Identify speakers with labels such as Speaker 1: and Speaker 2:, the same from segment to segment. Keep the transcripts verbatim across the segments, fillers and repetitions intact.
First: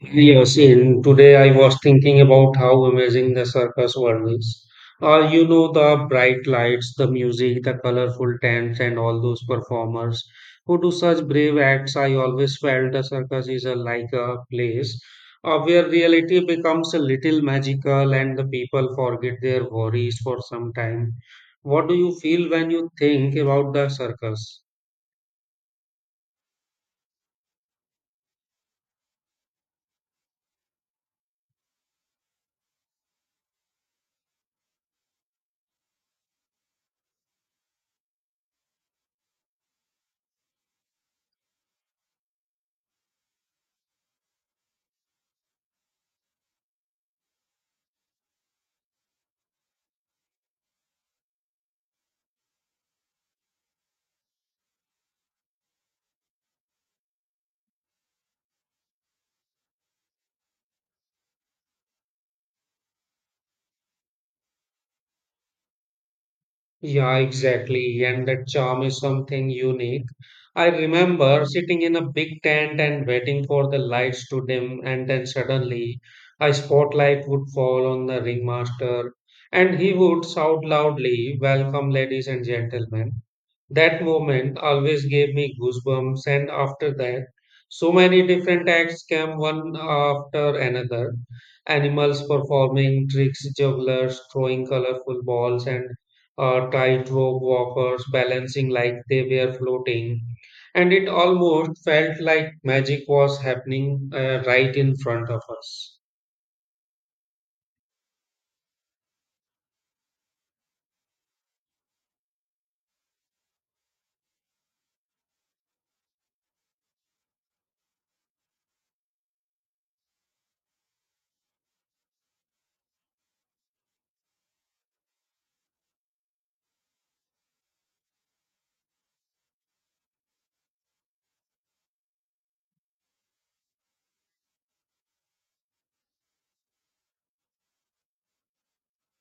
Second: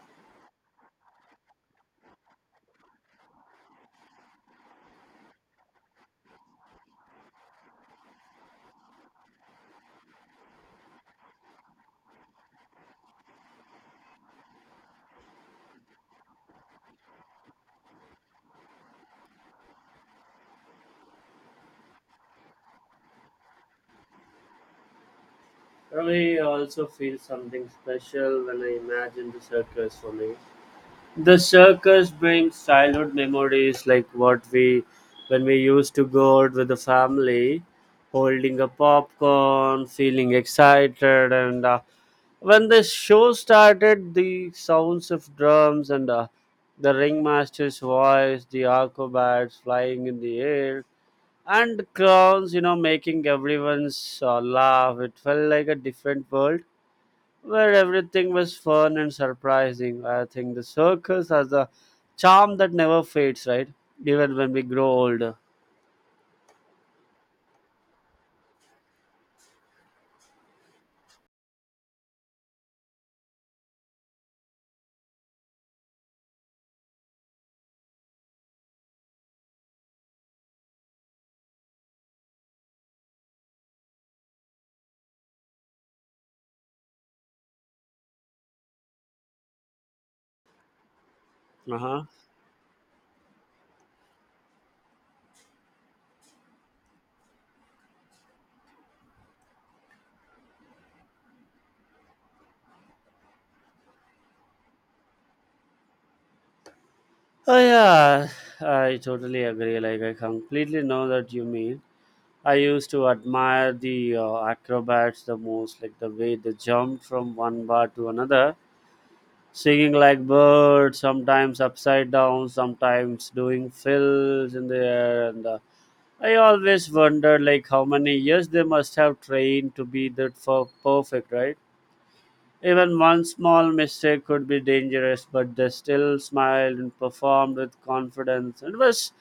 Speaker 1: Yes, and today I was thinking about how amazing the circus world is. Uh, you know, the bright lights, the music, the colorful tents, and all those performers who do such brave acts. I always felt the circus is a, like a place uh, where reality becomes a little magical and the people forget their worries for some time. What do you feel when you think about the circus?
Speaker 2: I also feel something special when I imagine the circus for me. The circus brings childhood memories like what we when we used to go out with the family, holding a popcorn, feeling excited and uh, when the show started the sounds of drums and uh, the ringmaster's voice, the acrobats flying in the air and clowns, you know, making everyone's uh, laugh. It felt like a different world where everything was fun and surprising. I think the circus has a charm that never fades, right? Even when we grow older.
Speaker 1: Yeah, exactly. And that charm is something unique. I remember sitting in a big tent and waiting for the lights to dim, and then suddenly a spotlight would fall on the ringmaster, and he would shout loudly, "Welcome, ladies and gentlemen." That moment always gave me goosebumps, and after that, so many different acts came one after another.
Speaker 2: Uh huh.
Speaker 1: Animals performing tricks, jugglers throwing colorful balls, and uh, tightrope walkers balancing like they were floating. And it almost felt like magic was happening uh, right in front of us.
Speaker 2: Oh yeah, I totally agree. Like I completely know that you mean. I used to admire the uh, acrobats the most, like the way they jumped from one bar to another, singing like birds, sometimes upside down, sometimes doing fills in the air, and uh, I always wonder like how many years they must have trained to be that for perfect, right? Even one small mistake could be dangerous, but they still smiled and performed with confidence. It was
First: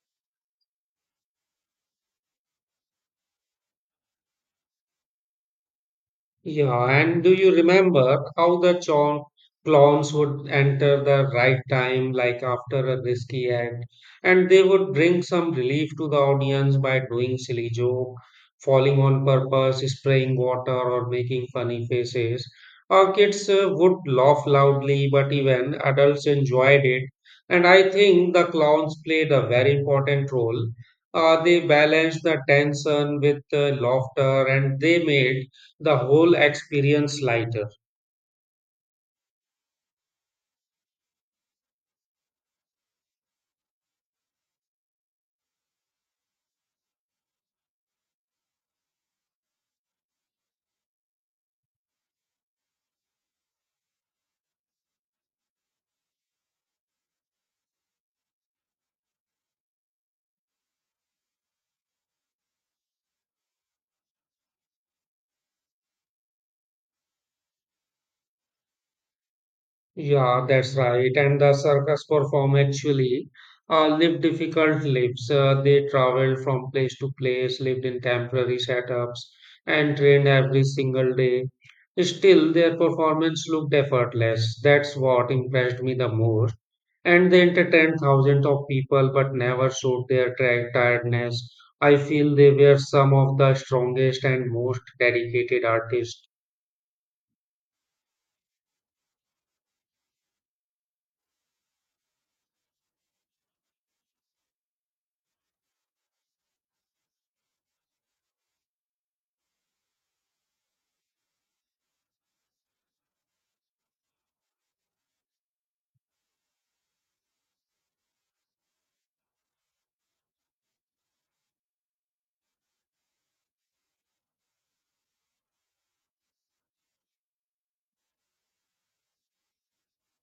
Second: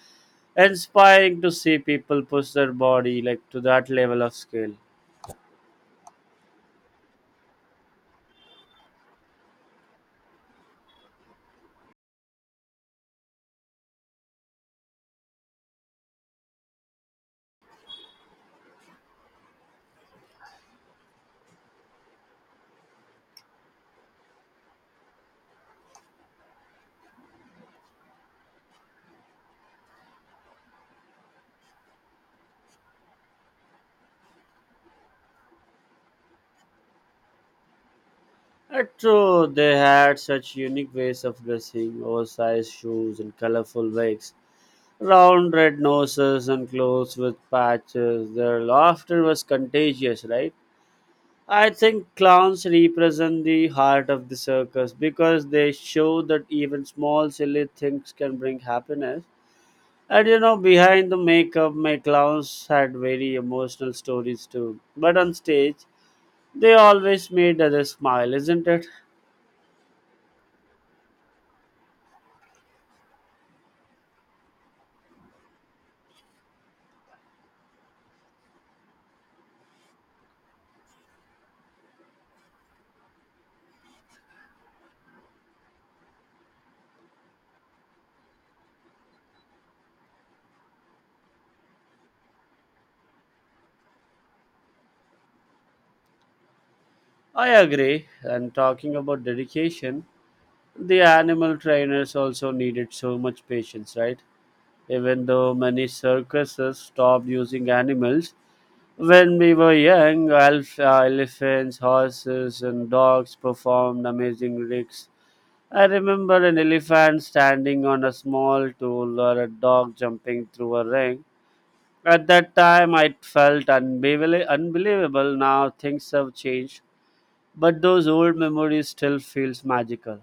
Speaker 2: inspiring to see people push their body like to that level of skill.
Speaker 1: Yeah, and do you remember how the chon- clowns would enter the right time, like after a risky act, and they would bring some relief to the audience by doing silly joke, falling on purpose, spraying water, or making funny faces. Our kids uh, would laugh loudly, but even adults enjoyed it. And I think the clowns played a very important role. Uh, they balanced the tension with uh, laughter, and they made the whole experience lighter.
Speaker 2: And true, they had such unique ways of dressing, oversized shoes and colorful wigs, round red noses and clothes with patches. Their laughter was contagious, right? I think clowns represent the heart of the circus because they show that even small silly things can bring happiness. And you know, behind the makeup, my clowns had very emotional stories too. But on stage, they always made others smile, isn't it?
Speaker 1: Yeah, that's right. And the circus perform actually uh, lived difficult lives. Uh, they traveled from place to place, lived in temporary setups, and trained every single day. Still, their performance looked effortless. That's what impressed me the most. And they entertained thousands of people but never showed their tra- tiredness. I feel they were some of the strongest and most dedicated artists.
Speaker 2: I agree. And talking about dedication, the animal trainers also needed so much patience, right? Even though many circuses stopped using animals, when we were young, elf, uh, elephants, horses, and dogs performed amazing tricks. I remember an elephant standing on a small tool or a dog jumping through a ring. At that time, I felt unbelie- unbelievable. Now things have changed, but those old memories still feels magical.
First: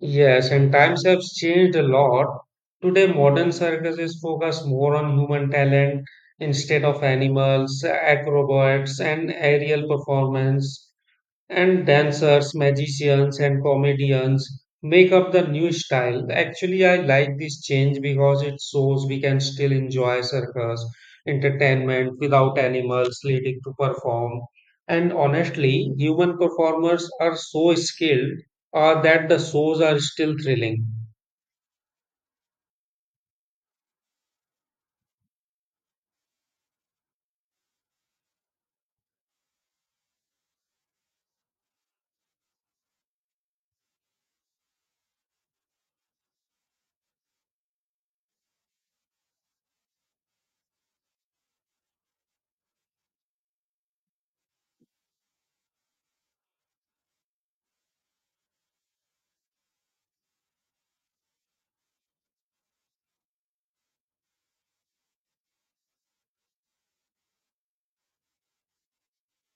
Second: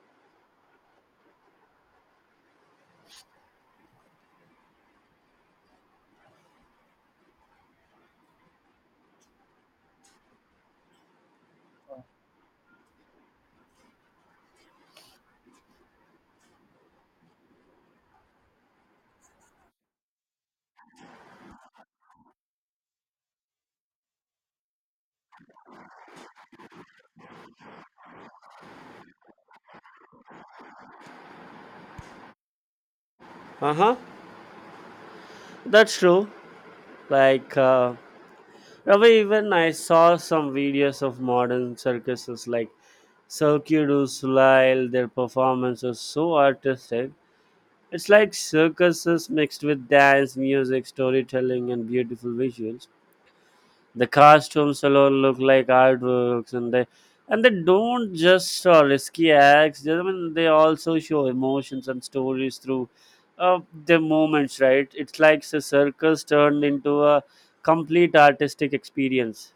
Speaker 1: Yes, and times have changed a lot. Today, modern circuses focus more on human talent instead of animals, acrobats, and aerial performance. And dancers, magicians, and comedians make up the new style. Actually, I like this change because it shows we can still enjoy circus entertainment without animals needing to perform. And honestly, human performers are so skilled uh, that the shows are still thrilling.
Speaker 2: Uh huh. That's true. Like uh, However, even I saw some videos of modern circuses like Cirque du Soleil. Their performance was so artistic. It's like circuses mixed with dance, music, storytelling, and beautiful visuals. The costumes alone look like artworks, and they and they don't just uh, risky acts. I mean, they also show emotions and stories through uh, their movements. Right? It's like the circus turned into a complete artistic experience.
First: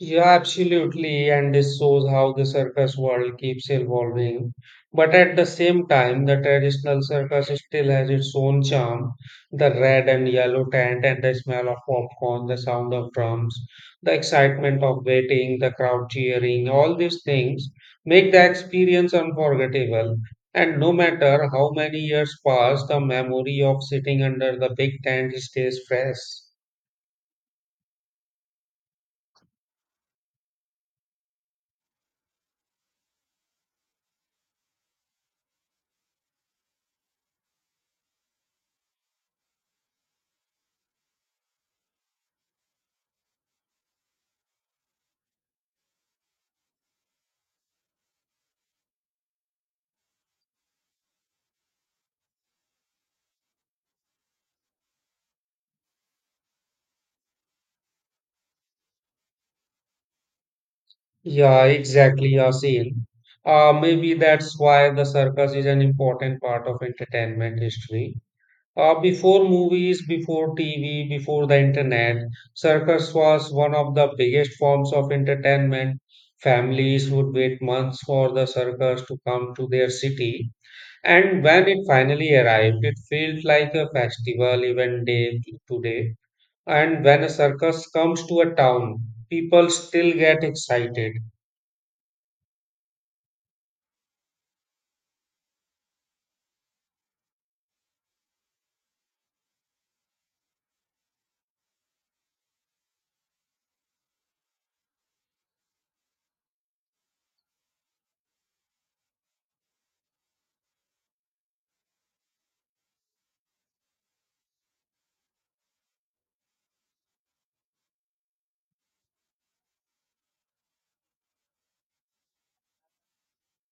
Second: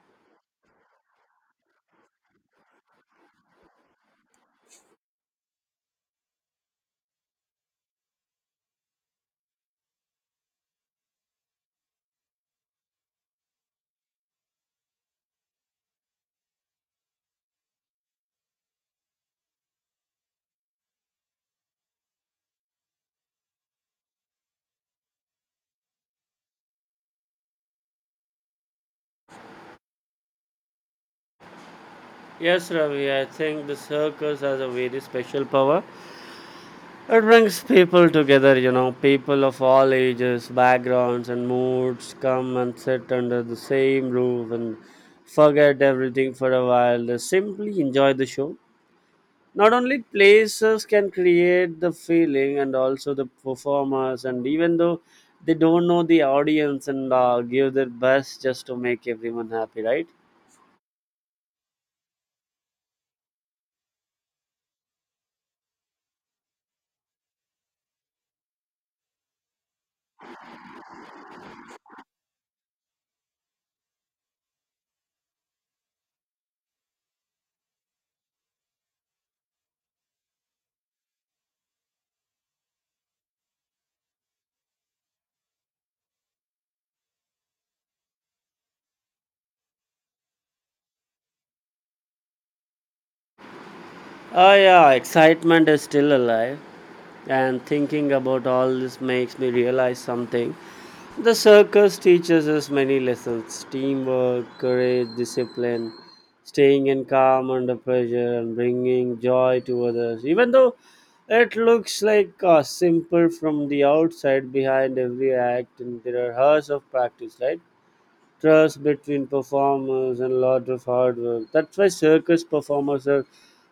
Speaker 1: Yeah, absolutely. And this shows how the circus world keeps evolving. But at the same time, the traditional circus still has its own charm. The red and yellow tent and the smell of popcorn, the sound of drums, the excitement of waiting, the crowd cheering, all these things make the experience unforgettable. And no matter how many years pass, the memory of sitting under the big tent stays fresh.
Speaker 2: Yes, Ravi, I think the circus has a very special power. It brings people together, you know, people of all ages, backgrounds, and moods come and sit under the same roof and forget everything for a while. They simply enjoy the show. Not only places can create the feeling and also the performers, and even though they don't know the audience and uh, give their best just to make everyone happy, right?
Speaker 1: Yeah, exactly, Yasin. Uh, maybe that's why the circus is an important part of entertainment history. Uh, before movies, before T V, before the internet, circus was one of the biggest forms of entertainment. Families would wait months for the circus to come to their city, and when it finally arrived, it felt like a festival even day to day. And when a circus comes to a town, people still get excited.
Speaker 2: Oh, yeah, excitement is still alive. And thinking about all this makes me realize something: the circus teaches us many lessons, teamwork, courage, discipline, staying in calm under pressure and bringing joy to others. Even though it looks like uh, simple from the outside, behind every act and there are hours of practice, right? Trust between performers and lot of hard work. That's why circus performers are,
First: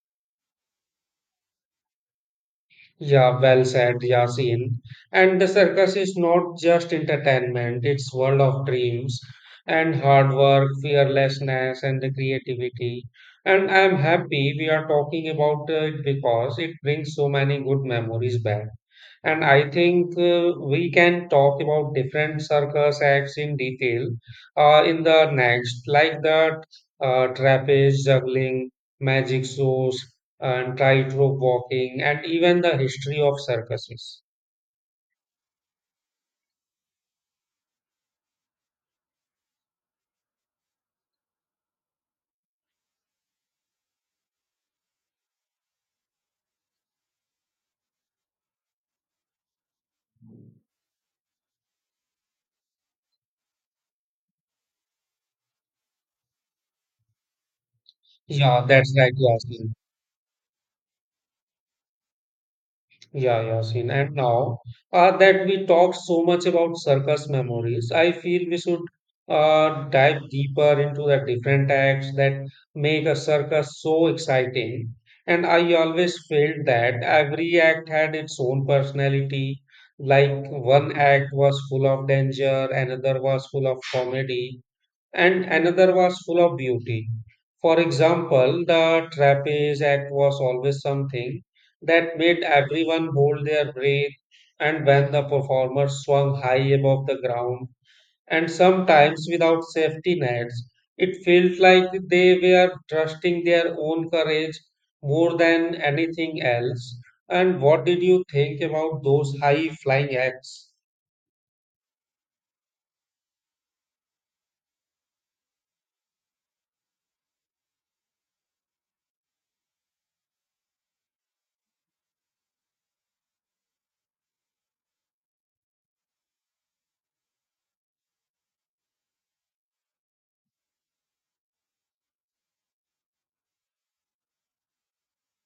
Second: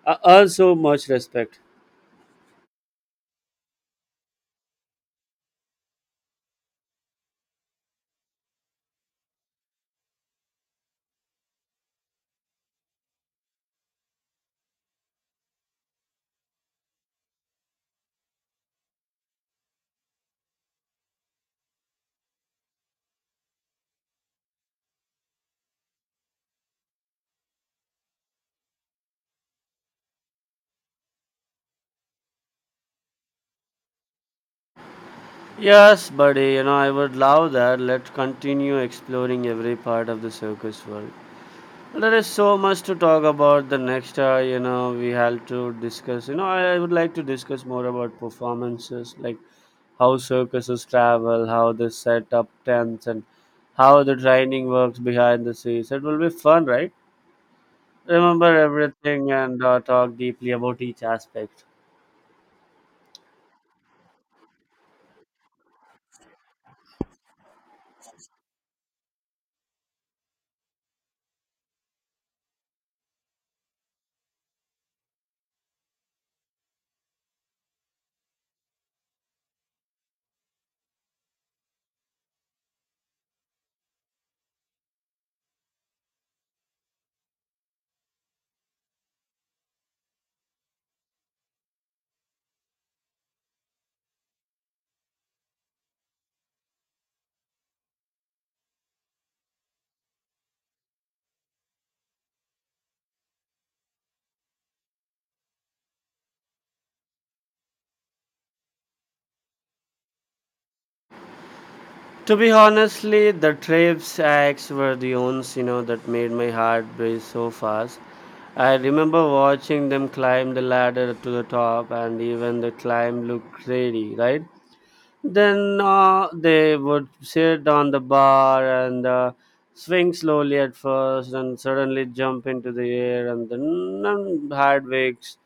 Speaker 2: are earn so much respect.
Speaker 1: Yeah, well said, Yasin. And the circus is not just entertainment, it's world of dreams and hard work, fearlessness, and the creativity. And I'm happy we are talking about it because it brings so many good memories back. And I think uh, we can talk about different circus acts in detail uh, in the next, like the uh, trapeze juggling, magic shows, and tightrope walking, and even the history of circuses.
Speaker 2: Yes, buddy, you know, I would love that. Let's continue exploring every part of the circus world. There is so much to talk about the next hour, you know, we have to discuss. You know, I, I would like to discuss more about performances, like how circuses travel, how they set up tents, and how the training works behind the scenes. It will be fun, right? Remember
Speaker 1: Yeah, that's right,
Speaker 2: everything and
Speaker 1: Yasin.
Speaker 2: uh, talk deeply about each aspect.
Speaker 1: Yeah, yeah, Yasin. And now uh, that we talked so much about circus memories, I feel we should uh, dive deeper into the different acts that make a circus so exciting. And I always felt that every act had its own personality. Like one act was full of danger, another was full of comedy, and another was full of beauty. For example, the trapeze act was always something that made everyone hold their breath, and when the performer swung high above the ground, and sometimes without safety nets, it felt like they were trusting their own courage more than anything else. And what did you think about those high flying acts?
Speaker 2: To be honestly, the trips acts were the ones you know that made my heart race so fast. I remember watching them climb the ladder to the top, and even the climb looked crazy, right? Then uh, they would sit on the bar and uh, swing slowly at first, and suddenly jump into the air, and then and had wakes.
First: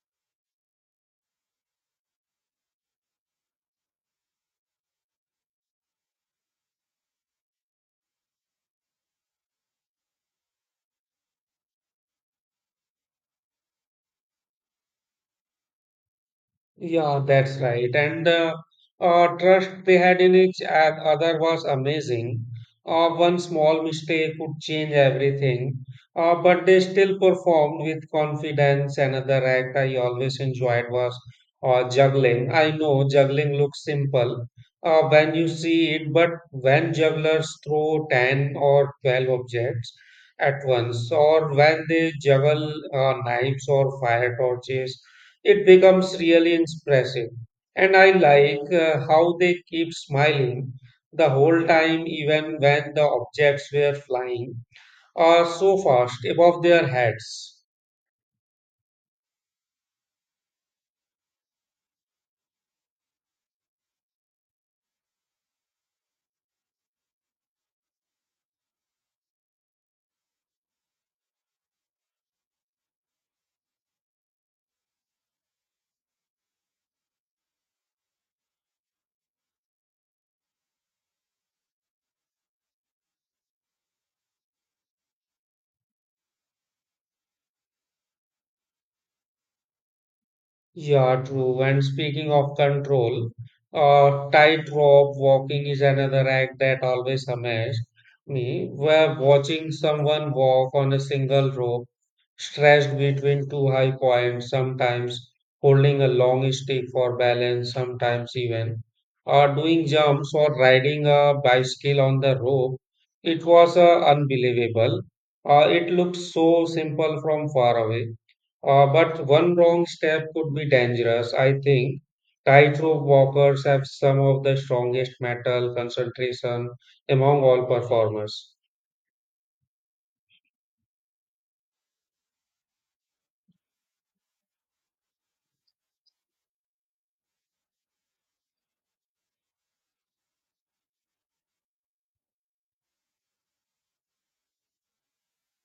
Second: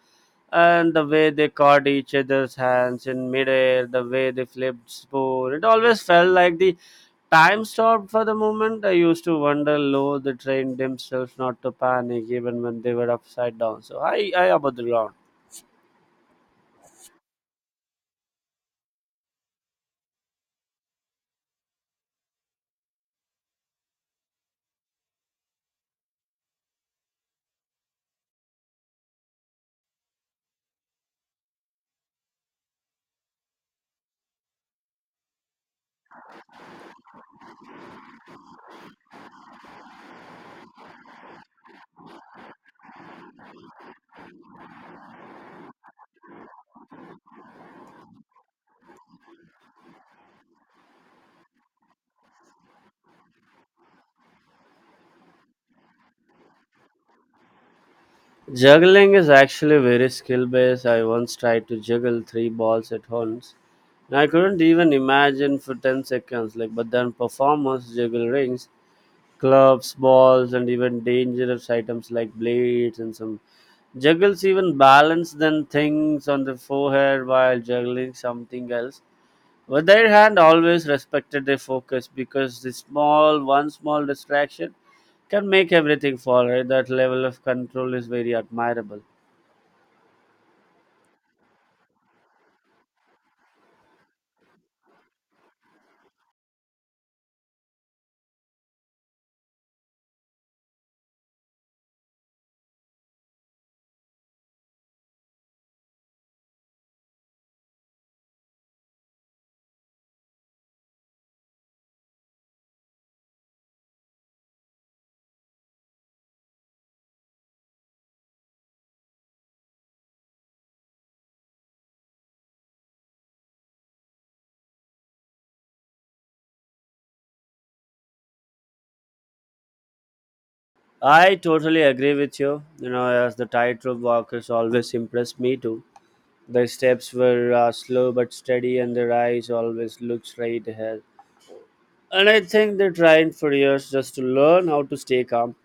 Speaker 2: And the way they caught each other's hands in midair, the way they flipped spoon, it always felt like the time stopped for the moment. I used to wonder, low, they trained themselves not to panic even when they were upside down. So I, I about the ground.
Speaker 1: Yeah, that's right. And the uh, trust they had in each and other was amazing. Uh, one small mistake could change everything, uh, but they still performed with confidence. Another act I always enjoyed was uh, juggling. I know juggling looks simple uh, when you see it, but when jugglers throw ten or twelve objects at once, or when they juggle uh, knives or fire torches, it becomes really impressive. And I like uh, how they keep smiling the whole time, even when the objects were flying or so fast above their heads.
Speaker 2: Juggling is actually very skill based. I once tried to juggle three balls at once. And I couldn't even imagine for ten seconds. Like, but then performers juggle rings, clubs, balls, and even dangerous items like blades and some juggles even balance then things on the forehead while juggling something else. With their hand always respected their focus because the small one small distraction can make everything fall right. That level of control is very admirable.
Speaker 1: Yeah, true. And speaking of control, uh, tightrope walking is another act that always amazed me, where watching someone walk on a single rope, stretched between two high points, sometimes holding a long stick for balance, sometimes even uh, doing jumps or riding a bicycle on the rope. It was uh, unbelievable. Uh, it looked so simple from far away uh, but one wrong step could be dangerous. I think tightrope walkers have some of the strongest metal concentration among all performers.
Speaker 2: I totally agree with you. You know, as the tightrope walkers always impressed me too. Their steps were uh, slow but steady, and their eyes always looked straight ahead. And I think they tried for years just to learn how to stay calm.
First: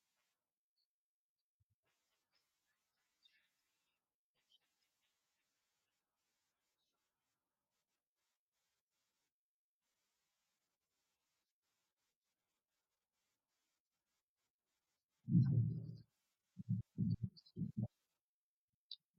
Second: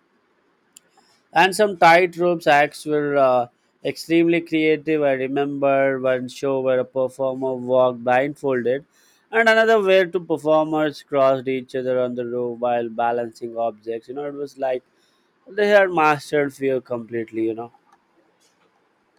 Speaker 2: And some tightrope acts were uh, extremely creative. I remember one show where a performer walked blindfolded, and another where two performers crossed each other on the rope while balancing objects. You know, it was like they had mastered fear completely. You know.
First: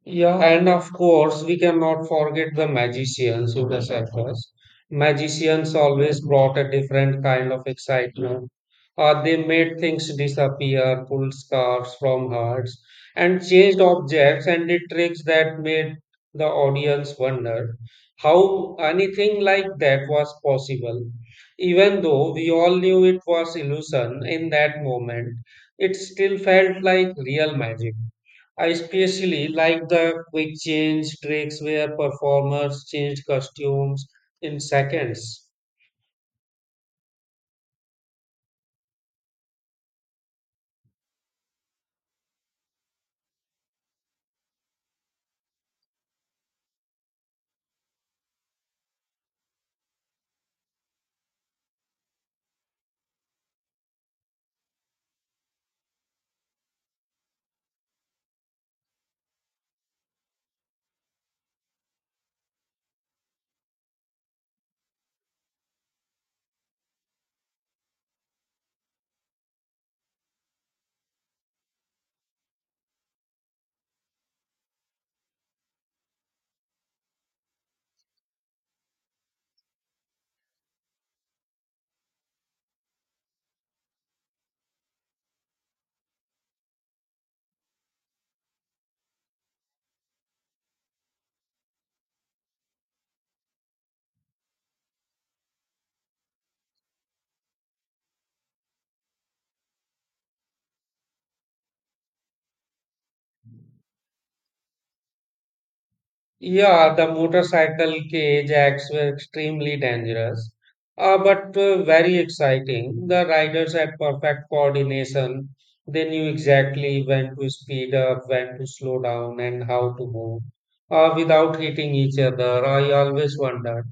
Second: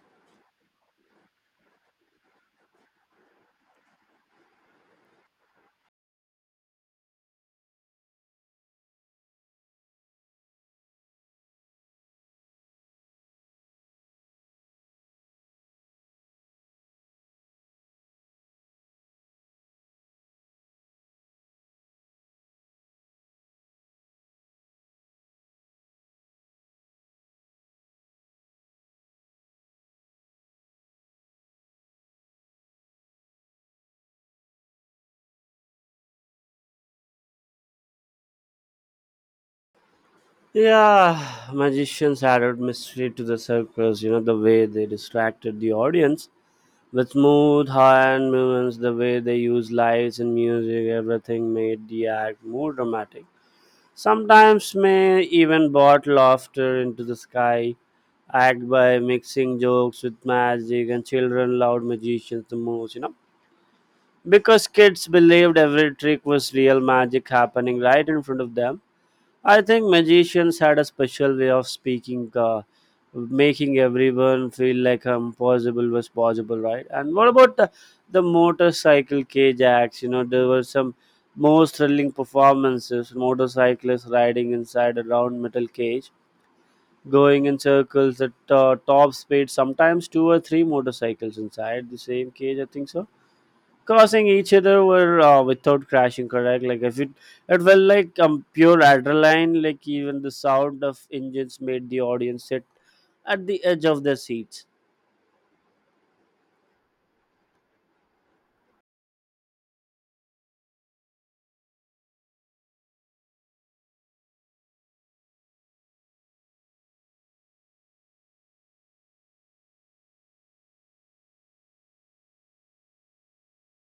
Speaker 1: Yeah, and of course, we cannot forget the magicians who the circus. Magicians always brought a different kind of excitement. Uh, they made things disappear, pulled scarves from hearts, and changed objects and did tricks that made the audience wonder how anything like that was possible. Even though we all knew it was illusion in that moment, it still felt like real magic. I especially like the quick change tricks where performers changed costumes in seconds.
Speaker 2: Yeah, magicians added mystery to the circus, you know, the way they distracted the audience with smooth hand movements, the way they used lights and music, everything made the act more dramatic. Sometimes may even brought laughter into the sky, act by mixing jokes with magic, and children loved magicians the most, you know. Because kids believed every trick was real magic happening right in front of them. I think magicians had a special way of speaking, uh, making everyone feel like impossible was possible, right? And what about the, the motorcycle cage acts? You know, there were some most thrilling performances, motorcyclists riding inside a round metal cage, going in circles at uh, top speed, sometimes two or three motorcycles inside the same cage, I think so, crossing each other were uh, without crashing, correct? Like if it it felt like um, pure adrenaline, like even the sound of engines made the audience sit at the edge of their seats.
Speaker 1: Yeah, the motorcycle cage acts were extremely dangerous, uh, but uh, very exciting. The riders had perfect coordination. They knew exactly when to speed up, when to slow down, and how to move uh, without hitting each other. I always wondered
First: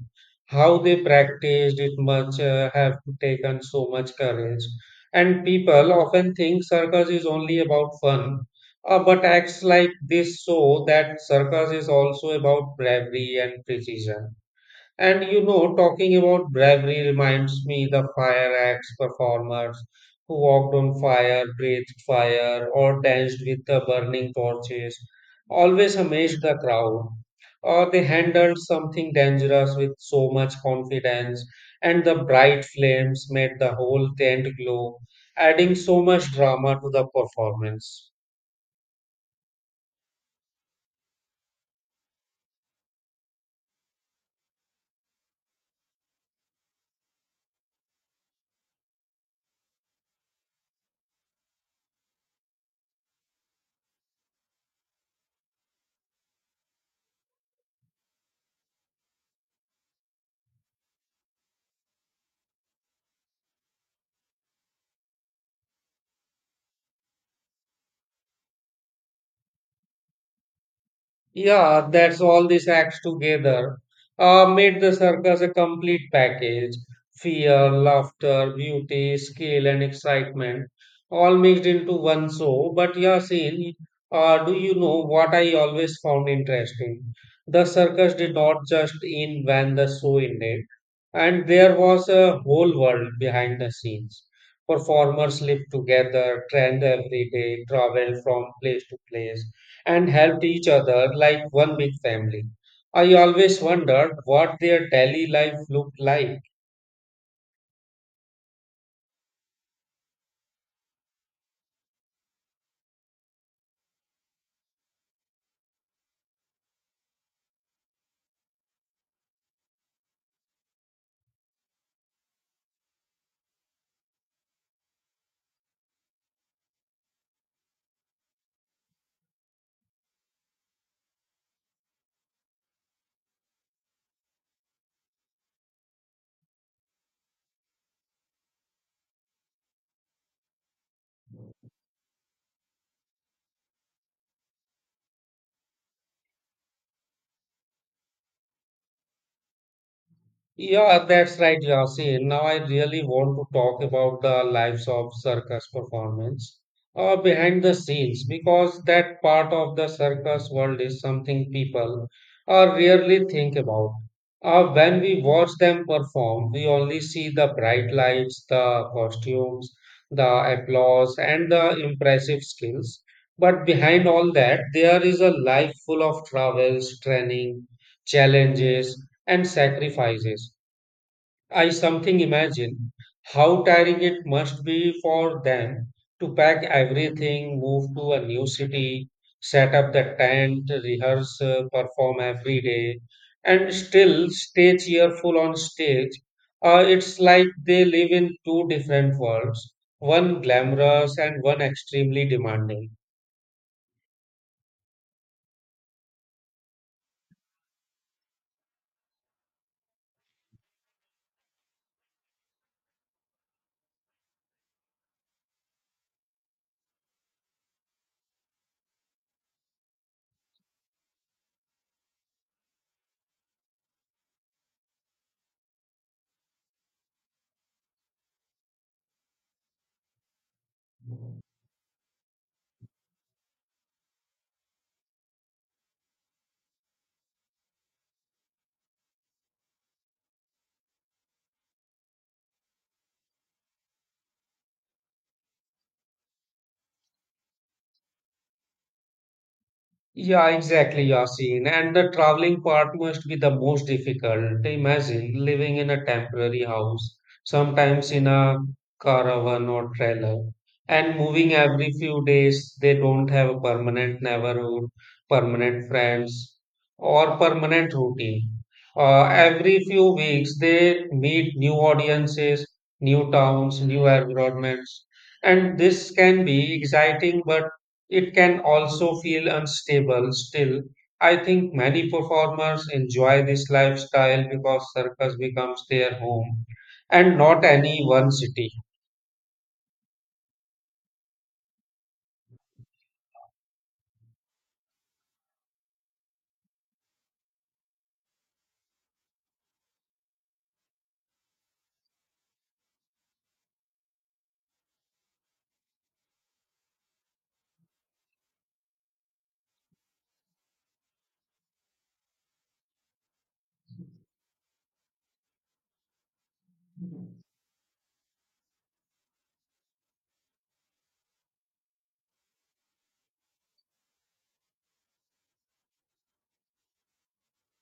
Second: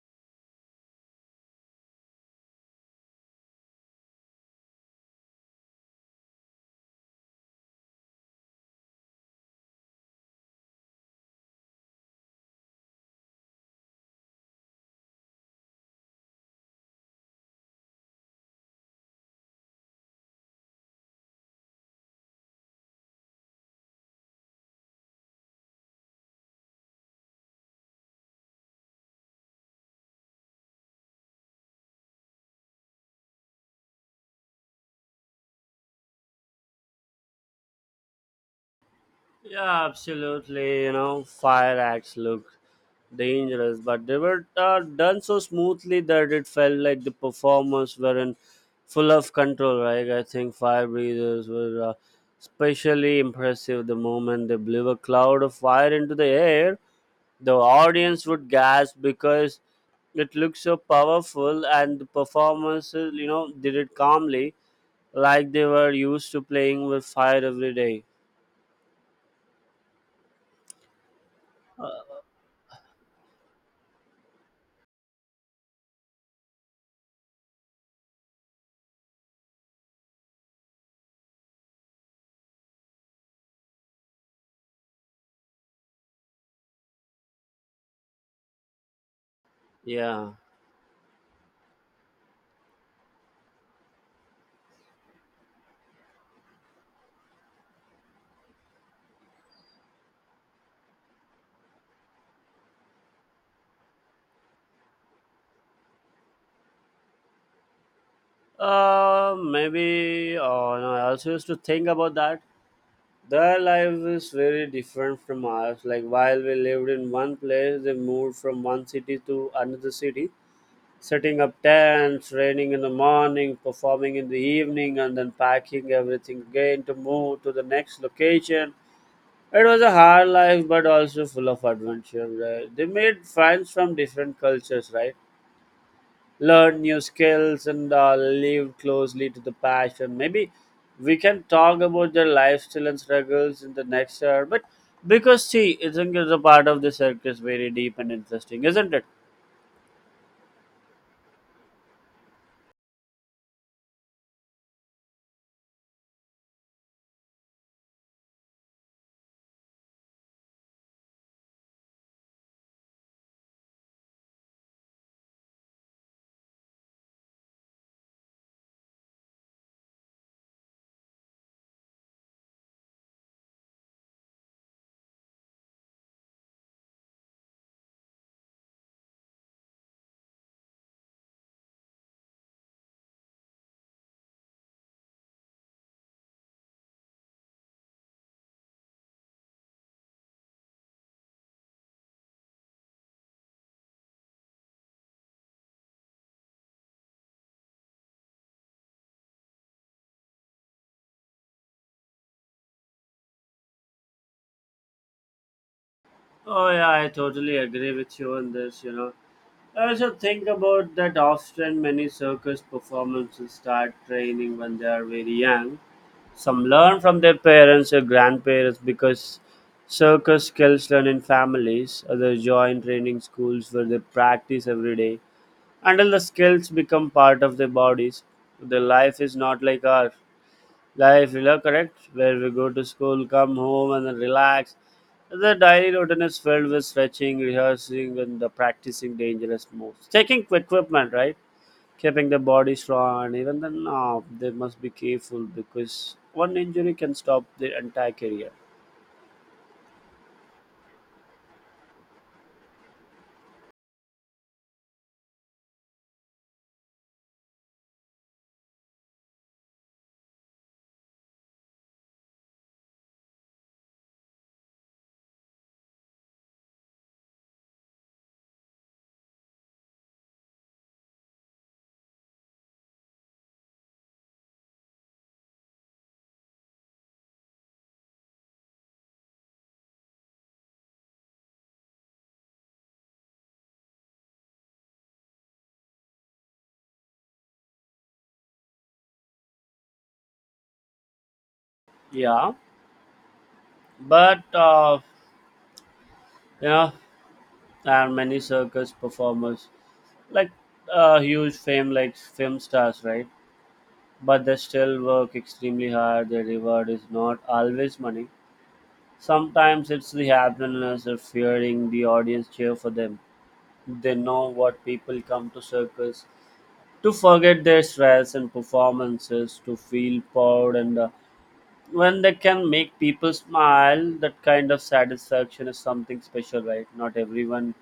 Speaker 1: how they practiced it much, uh, have taken so much courage. And people often think circus is only about fun, uh, but acts like this show that circus is also about bravery and precision. And you know, talking about bravery reminds me the fire acts performers who walked on fire, breathed fire, or danced with the burning torches, always amazed the crowd. Or they handled something dangerous with so much confidence, and the bright flames made the whole tent glow, adding so much drama to the performance.
Speaker 2: Yeah, absolutely. You know, fire acts look dangerous, but they were uh, done so smoothly that it felt like the performers were in full of control. Right? I think fire breathers were uh, especially impressive. The moment they blew a cloud of fire into the air, the audience would gasp because it looked so powerful, and the performers, uh, you know, did it calmly, like they were used to playing with fire every day. Uh,
Speaker 1: Yeah, that's all these acts together uh, made the circus a complete package. Fear, laughter, beauty, skill, and excitement all mixed into one show. But Yasin, uh, do you know what I always found interesting? The circus did not just end when the show
Speaker 2: yeah.
Speaker 1: ended, and there was a whole world behind the scenes. Performers lived together, trained every day, traveled from place to place and helped each other like one big family. I always wondered what their daily life looked like.
Speaker 2: Uh, maybe uh, no, I also used to think about that. Their life is very different from ours. Like while we lived in one place, they moved from one city to another city, setting up tents, raining in the morning, performing in the evening, and then packing everything again to move to the next location. It was a hard life, but also full of adventure. Right? They made friends from different cultures, right? Learn new skills and uh, live closely to the passion. Maybe we can talk about their lifestyle and struggles in the next hour. But because see, I think it's a part of the circus very deep and interesting, isn't it?
Speaker 1: Yeah, that's right, Yasin. Now I really want to talk about the lives of circus performance uh, behind the scenes because that part of the circus world is something people uh, rarely think about. Uh, when we watch them perform, we only see the bright lights, the costumes, the applause, and the impressive skills. But behind all that, there is a life full of troubles, training, challenges and sacrifices. I something imagine how tiring it must be for them to pack everything, move to a new city, set up the tent, rehearse, uh, perform every day, and still stay cheerful on stage. Uh, it's like they live in two different worlds, one glamorous and one extremely demanding.
Speaker 2: Oh yeah, I totally agree with you on this, you know. I also think about that often. Many circus performances start training when they are very young. Some learn from their parents or grandparents because circus skills learn in families. Others join training schools where they practice every day until the skills become part of their bodies. Their life is not like ours life, you know, correct? Where we go to school, come home, and then relax. The daily routine is filled with stretching, rehearsing, and the practicing dangerous moves. Taking equipment, right? Keeping the body strong, and even then, no, they must be careful because one injury can stop their entire career.
Speaker 1: Yeah, exactly, Yasin. And the traveling part must be the most difficult. Imagine living in a temporary house, sometimes in a caravan or trailer, and moving every few days. They don't have a permanent neighborhood, permanent friends, or permanent routine. Uh, every few weeks, they meet new audiences, new towns, new environments, and this can be exciting but it can also feel unstable. Still, I think many performers enjoy this lifestyle because circus becomes their home and not any one city.
Speaker 2: Yeah, but uh, you know, there are many circus performers like uh, huge fame, like film stars, right? But they still work extremely hard. Their reward is not always money. Sometimes it's the happiness of hearing the audience cheer for them. They know what people come to circus to forget their stress and performances, to feel proud, and uh, when they can make people smile, that kind of satisfaction is something special, right? Not everyone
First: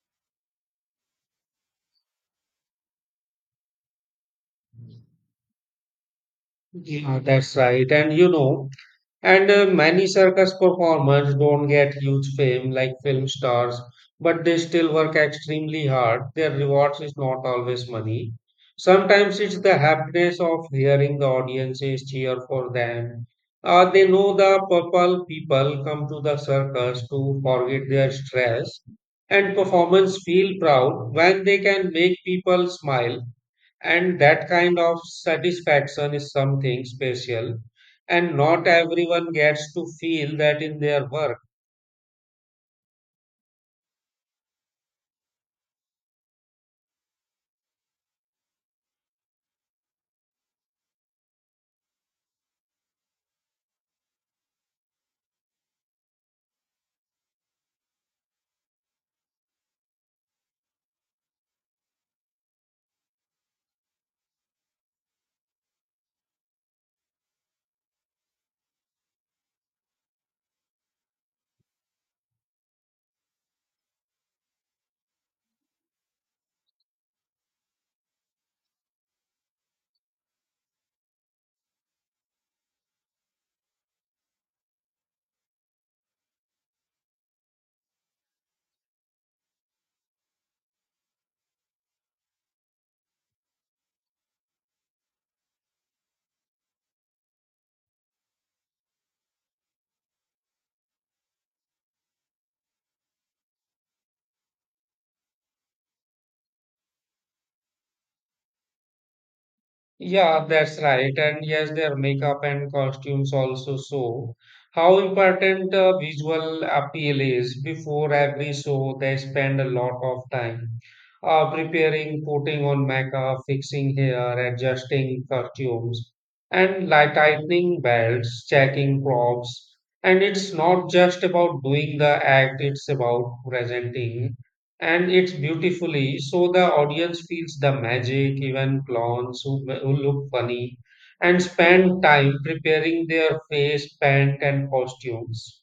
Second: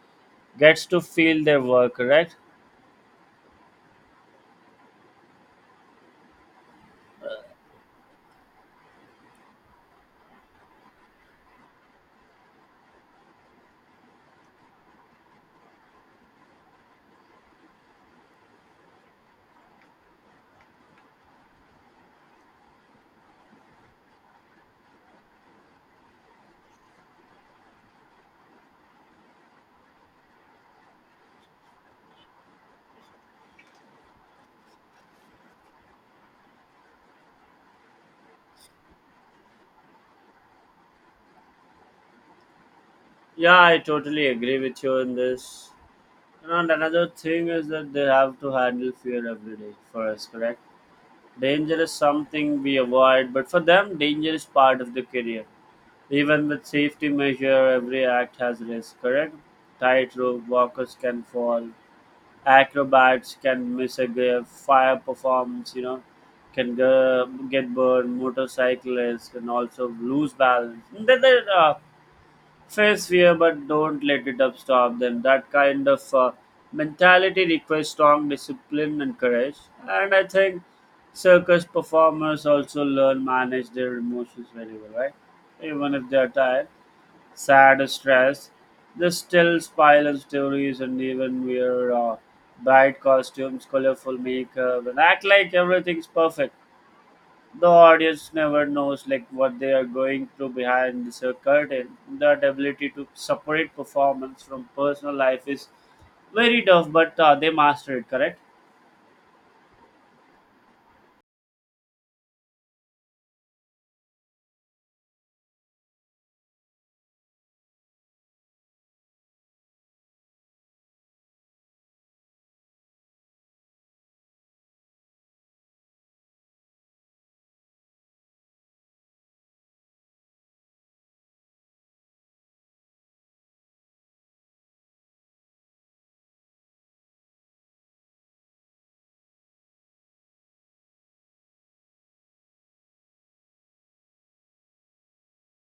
Speaker 2: gets to feel their work, right?
Speaker 1: Yeah, that's right. And you know, And uh, many circus performers don't get huge fame like film stars, but they still work extremely hard. Their rewards is not always money. Sometimes it's the happiness of hearing the audiences cheer for them. Uh, they know the purple people come to the circus to forget their stress, and performers feel proud when they can make people smile. And that kind of satisfaction is something special and not everyone gets to feel that in their work.
Speaker 2: Yeah, I totally agree with you in this. And another thing is that they have to handle fear every day for us, correct? Danger is something we avoid, but for them, danger is part of the career. Even with safety measure, every act has risk, correct? Tightrope walkers can fall, acrobats can miss a grave, fire performance, you know, can go, get burned, motorcyclists can also lose balance. There, there, uh, face fear but don't let it up stop them. That kind of uh, mentality requires strong discipline and courage, and I think circus performers also learn manage their emotions very well, right? Even if they are tired, sad or stressed, they still spiral stories and even wear uh, bright costumes, colorful makeup, and act like everything's perfect. The audience never knows like what they are going through behind this uh, curtain. That ability to separate performance from personal life is very tough, but uh, they master it, correct?
Speaker 1: Yeah, that's right. And yes, their makeup and costumes also show how important uh, visual appeal is. Before every show, they spend a lot of time uh, preparing, putting on makeup, fixing hair, adjusting costumes, and like tightening belts, checking props. And it's not just about doing the act, it's about presenting and it's beautifully so the audience feels the magic. Even clowns who, who look funny and spend time preparing their face paint and costumes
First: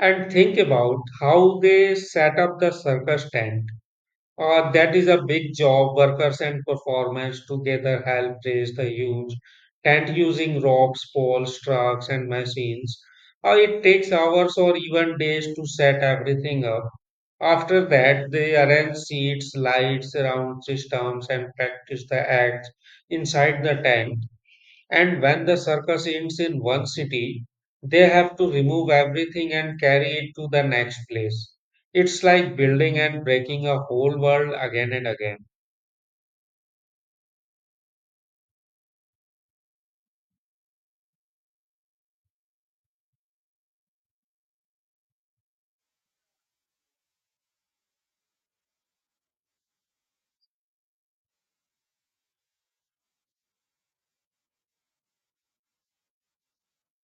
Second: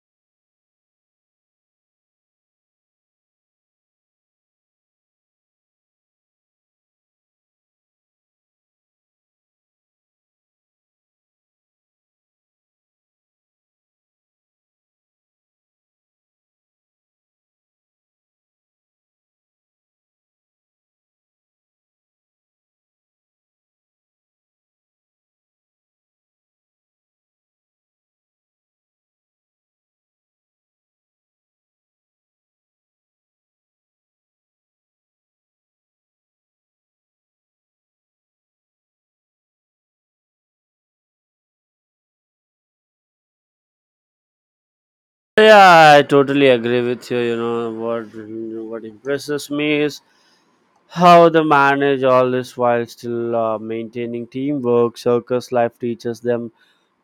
Speaker 1: and think about how they set up the circus tent. Uh, that is a big job. Workers and performers together help raise the huge tent using ropes, poles, trucks and machines. Uh, it takes hours or even days to set everything up. After that, they arrange seats, lights, round systems, and practice the acts inside the tent. And when the circus ends in one city, they have to remove everything and carry it to the next place. It's like building and breaking a whole world again and again.
Speaker 2: Yeah, I totally agree with you. You know what what impresses me is how they manage all this while still uh, maintaining teamwork. Circus life teaches them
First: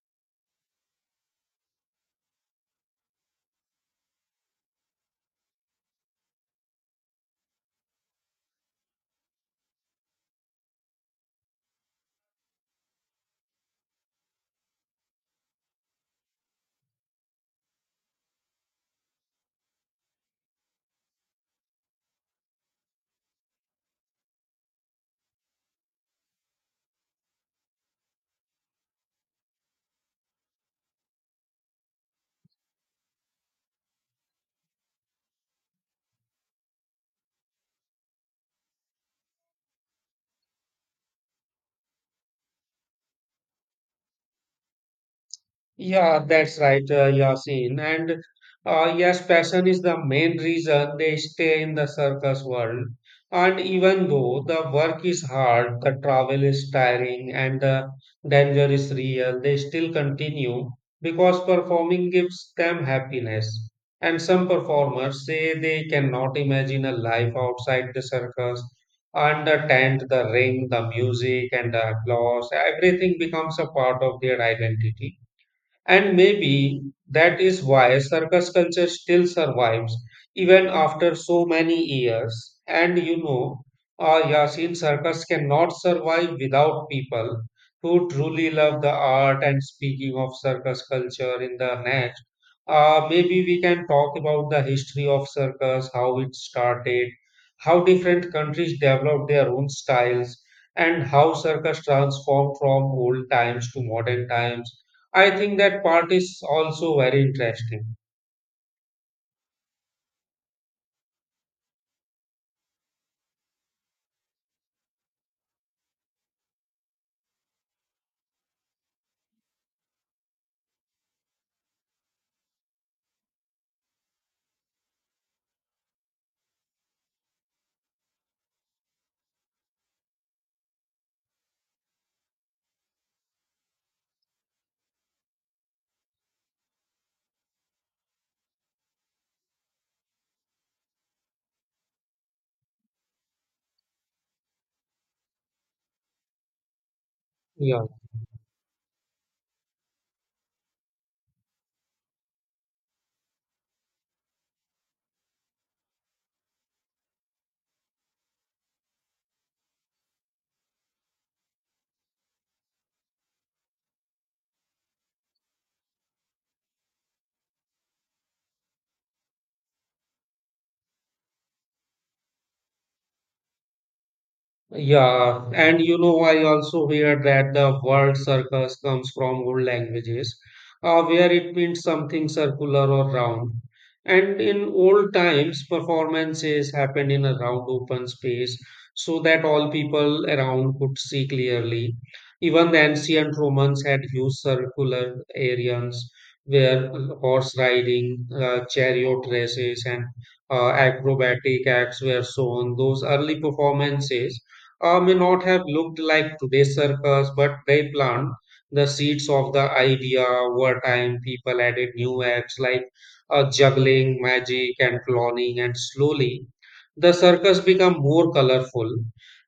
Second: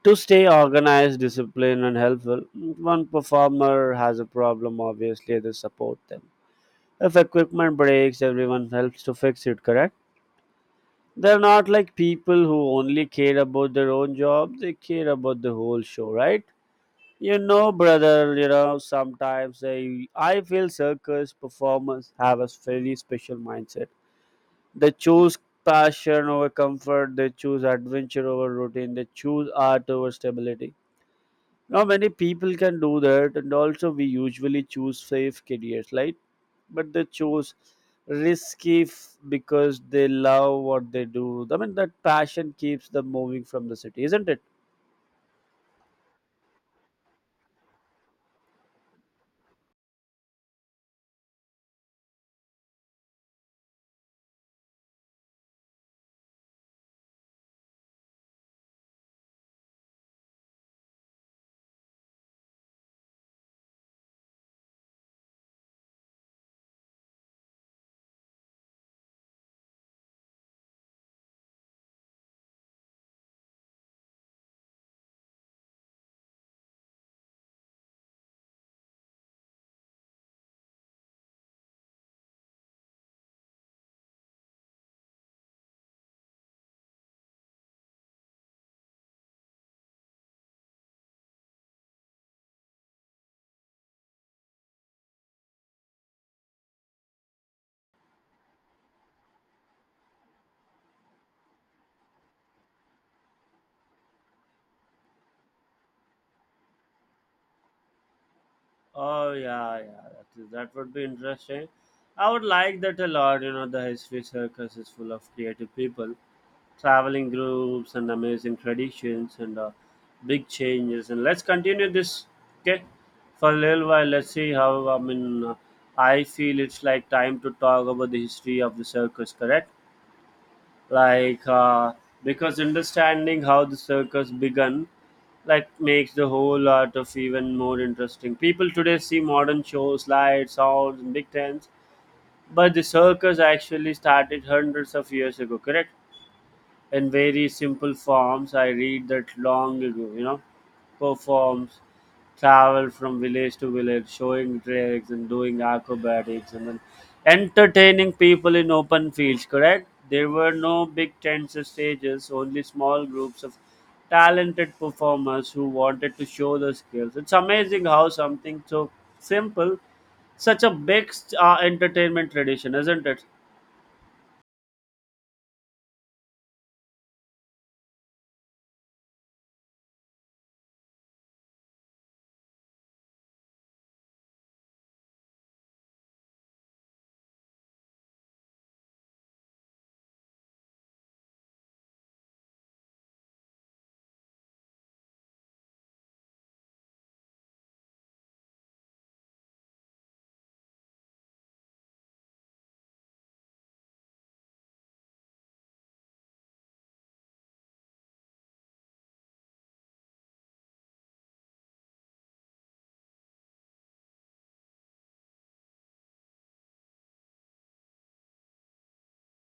Speaker 2: to stay organized, disciplined and helpful. One performer has a problem, obviously they support them. If equipment breaks, everyone helps to fix it, correct? They're not like people who only care about their own job, they care about the whole show, right? You know, brother, you know, sometimes I, I feel circus performers have a very special mindset. They choose passion over comfort, they choose adventure over routine, they choose art over stability. Not many people can do that, and also we usually choose safe careers, right? But they choose risky f- because they love what they do. I mean, that passion keeps them moving from the city, isn't it?
Speaker 1: Yeah, that's right, uh, Yasin. And uh, yes, passion is the main reason they stay in the circus world. And even though the work is hard, the travel is tiring, and the danger is real, they still continue because performing gives them happiness. And some performers say they cannot imagine a life outside the circus. And the tent, the ring, the music, and the applause, everything becomes a part of their identity, and maybe that is why circus culture still survives even after so many years. And you know, uh, Yasin, circus cannot survive without people who truly love the art. And speaking of circus culture in the next, uh, maybe we can talk about the history of circus: how it started, how different countries developed their own styles, and how circus transformed from old times to modern times. I think that part is also very interesting.
Speaker 2: Oh yeah, yeah, that, is, that would be interesting. I would like that a lot. You know, the history circus is full of creative people, traveling groups, and amazing traditions and uh, big changes. And let's continue this, okay, for a little while. Let's see how. I mean, uh, I feel it's like time to talk about the history of the circus. Correct? like uh, because understanding how the circus began like makes the whole art of even more interesting. People today see modern shows, lights, sounds and big tents, but the circus actually started hundreds of years ago, correct? In very
Speaker 1: Yeah.
Speaker 2: simple forms, I read that long ago, you know, performs, travel from village to village, showing tricks and doing acrobatics, and then entertaining people in open fields, correct? There were no big tents or stages, only small groups of talented performers who wanted to show their skills. It's amazing how something so simple, such a big uh, entertainment tradition, isn't it?
Speaker 1: Yeah, and you know, I also hear that the word circus comes from old languages, uh, where it means something circular or round. And in old times, performances happened in a round open space so that all people around could see clearly. Even the ancient Romans had used circular areas where horse riding, uh, chariot races, and uh, acrobatic acts were shown. Those early performances uh, may not have looked like today's circus, but they plant the seeds of the idea. Over time, people added new acts like uh, juggling, magic, and cloning, and slowly the circus became more colorful.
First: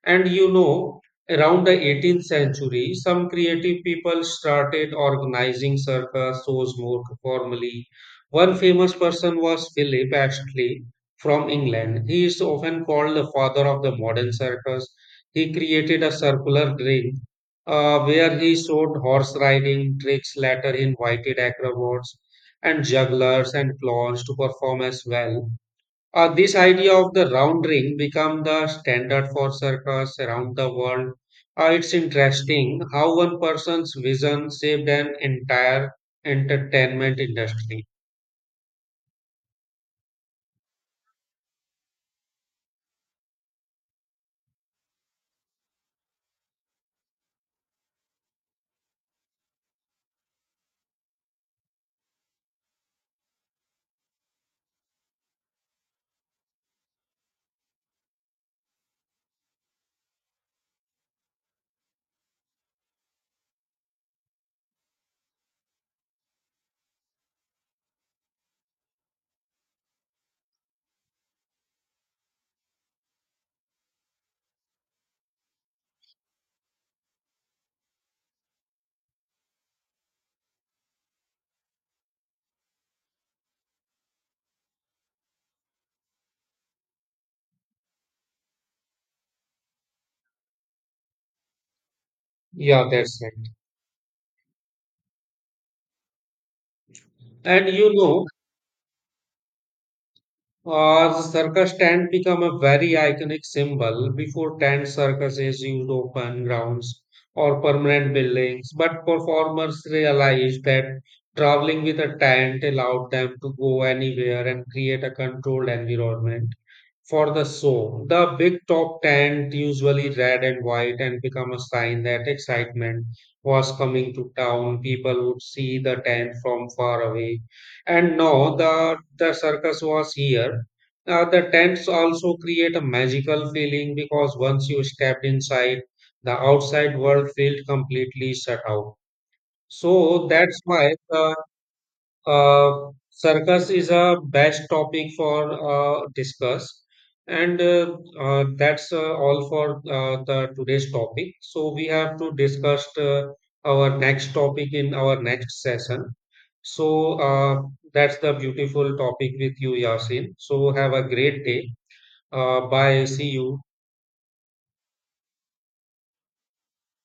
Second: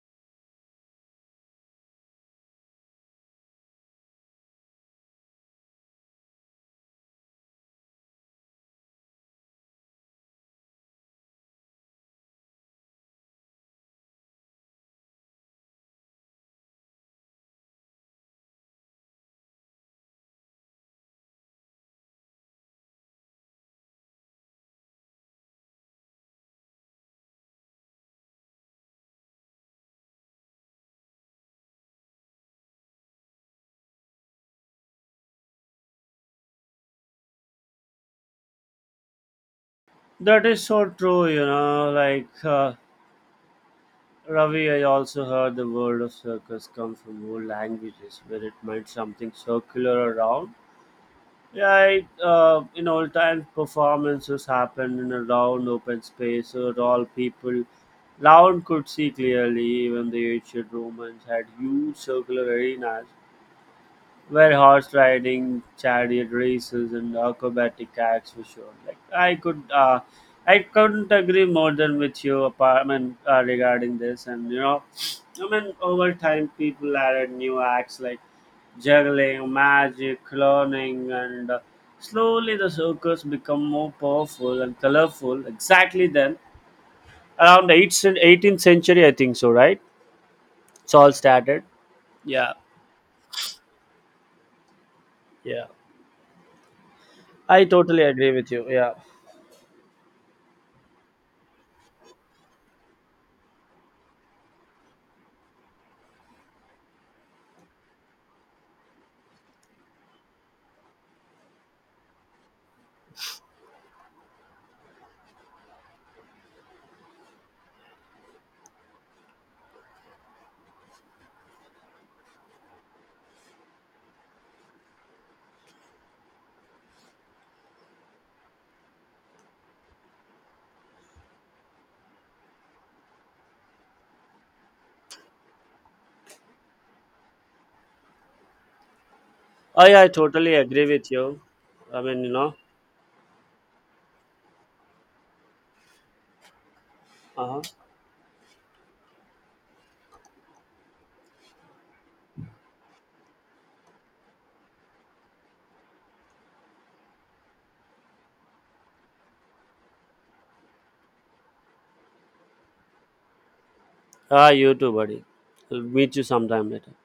Speaker 1: And you know, around the eighteenth century, some creative people started organizing circus shows more formally. One famous person was Philip Astley from England. He is often called the father of the modern circus. He created a circular ring uh, where he showed horse riding tricks. Later, he invited acrobats and jugglers and clowns to perform as well. Uh, this idea of the round ring became the standard for circus around the world. Uh, it's interesting how one person's vision saved an entire entertainment industry.
Speaker 2: That is so true, you know, like. Uh, Ravi, I also heard the word of circus comes from old languages where it meant something circular or round. Yeah, it, uh, in old times, performances happened in a round open space so that all people round could see clearly. Even the ancient Romans had huge circular arenas where horse riding, chariot races, and acrobatic acts were shown. Like I could, uh, I couldn't agree more than with you, apart, I mean, uh, regarding this. And you know, I mean, over time, people added new acts like juggling, magic, cloning, and uh, slowly the circus become more powerful and colorful. Exactly then, around the 8th cen- eighteenth century, I think so. Right? It's all started. Yeah,
Speaker 1: Yeah, that's it.
Speaker 2: yeah. I
Speaker 1: And you
Speaker 2: totally
Speaker 1: know,
Speaker 2: agree with you. Yeah.
Speaker 1: Uh, the circus tent become a very iconic symbol. Before tent, circuses used open grounds or permanent buildings, but performers realized that traveling with a tent allowed them to go anywhere and create a controlled environment. For the soul, the big top tent, usually red and white, and become a sign that excitement was coming to town. People would see the tent from far away and know the, the circus was here. Uh, the tents also create a magical feeling because once you stepped inside, the outside world felt completely shut out.
Speaker 2: Oh yeah, I
Speaker 1: So
Speaker 2: totally
Speaker 1: that's
Speaker 2: agree
Speaker 1: why
Speaker 2: with
Speaker 1: the
Speaker 2: you. I mean, you know,
Speaker 1: uh, circus is a best topic for uh, discuss, and
Speaker 2: uh-huh.
Speaker 1: uh, uh, that's uh, all for uh, the today's topic. So we have to discuss uh, our next topic in our next session. So uh, that's the beautiful topic with you, Yasin. So have a great day. Uh, bye. See you.
Speaker 2: Ah, you too, buddy. I'll meet you sometime later.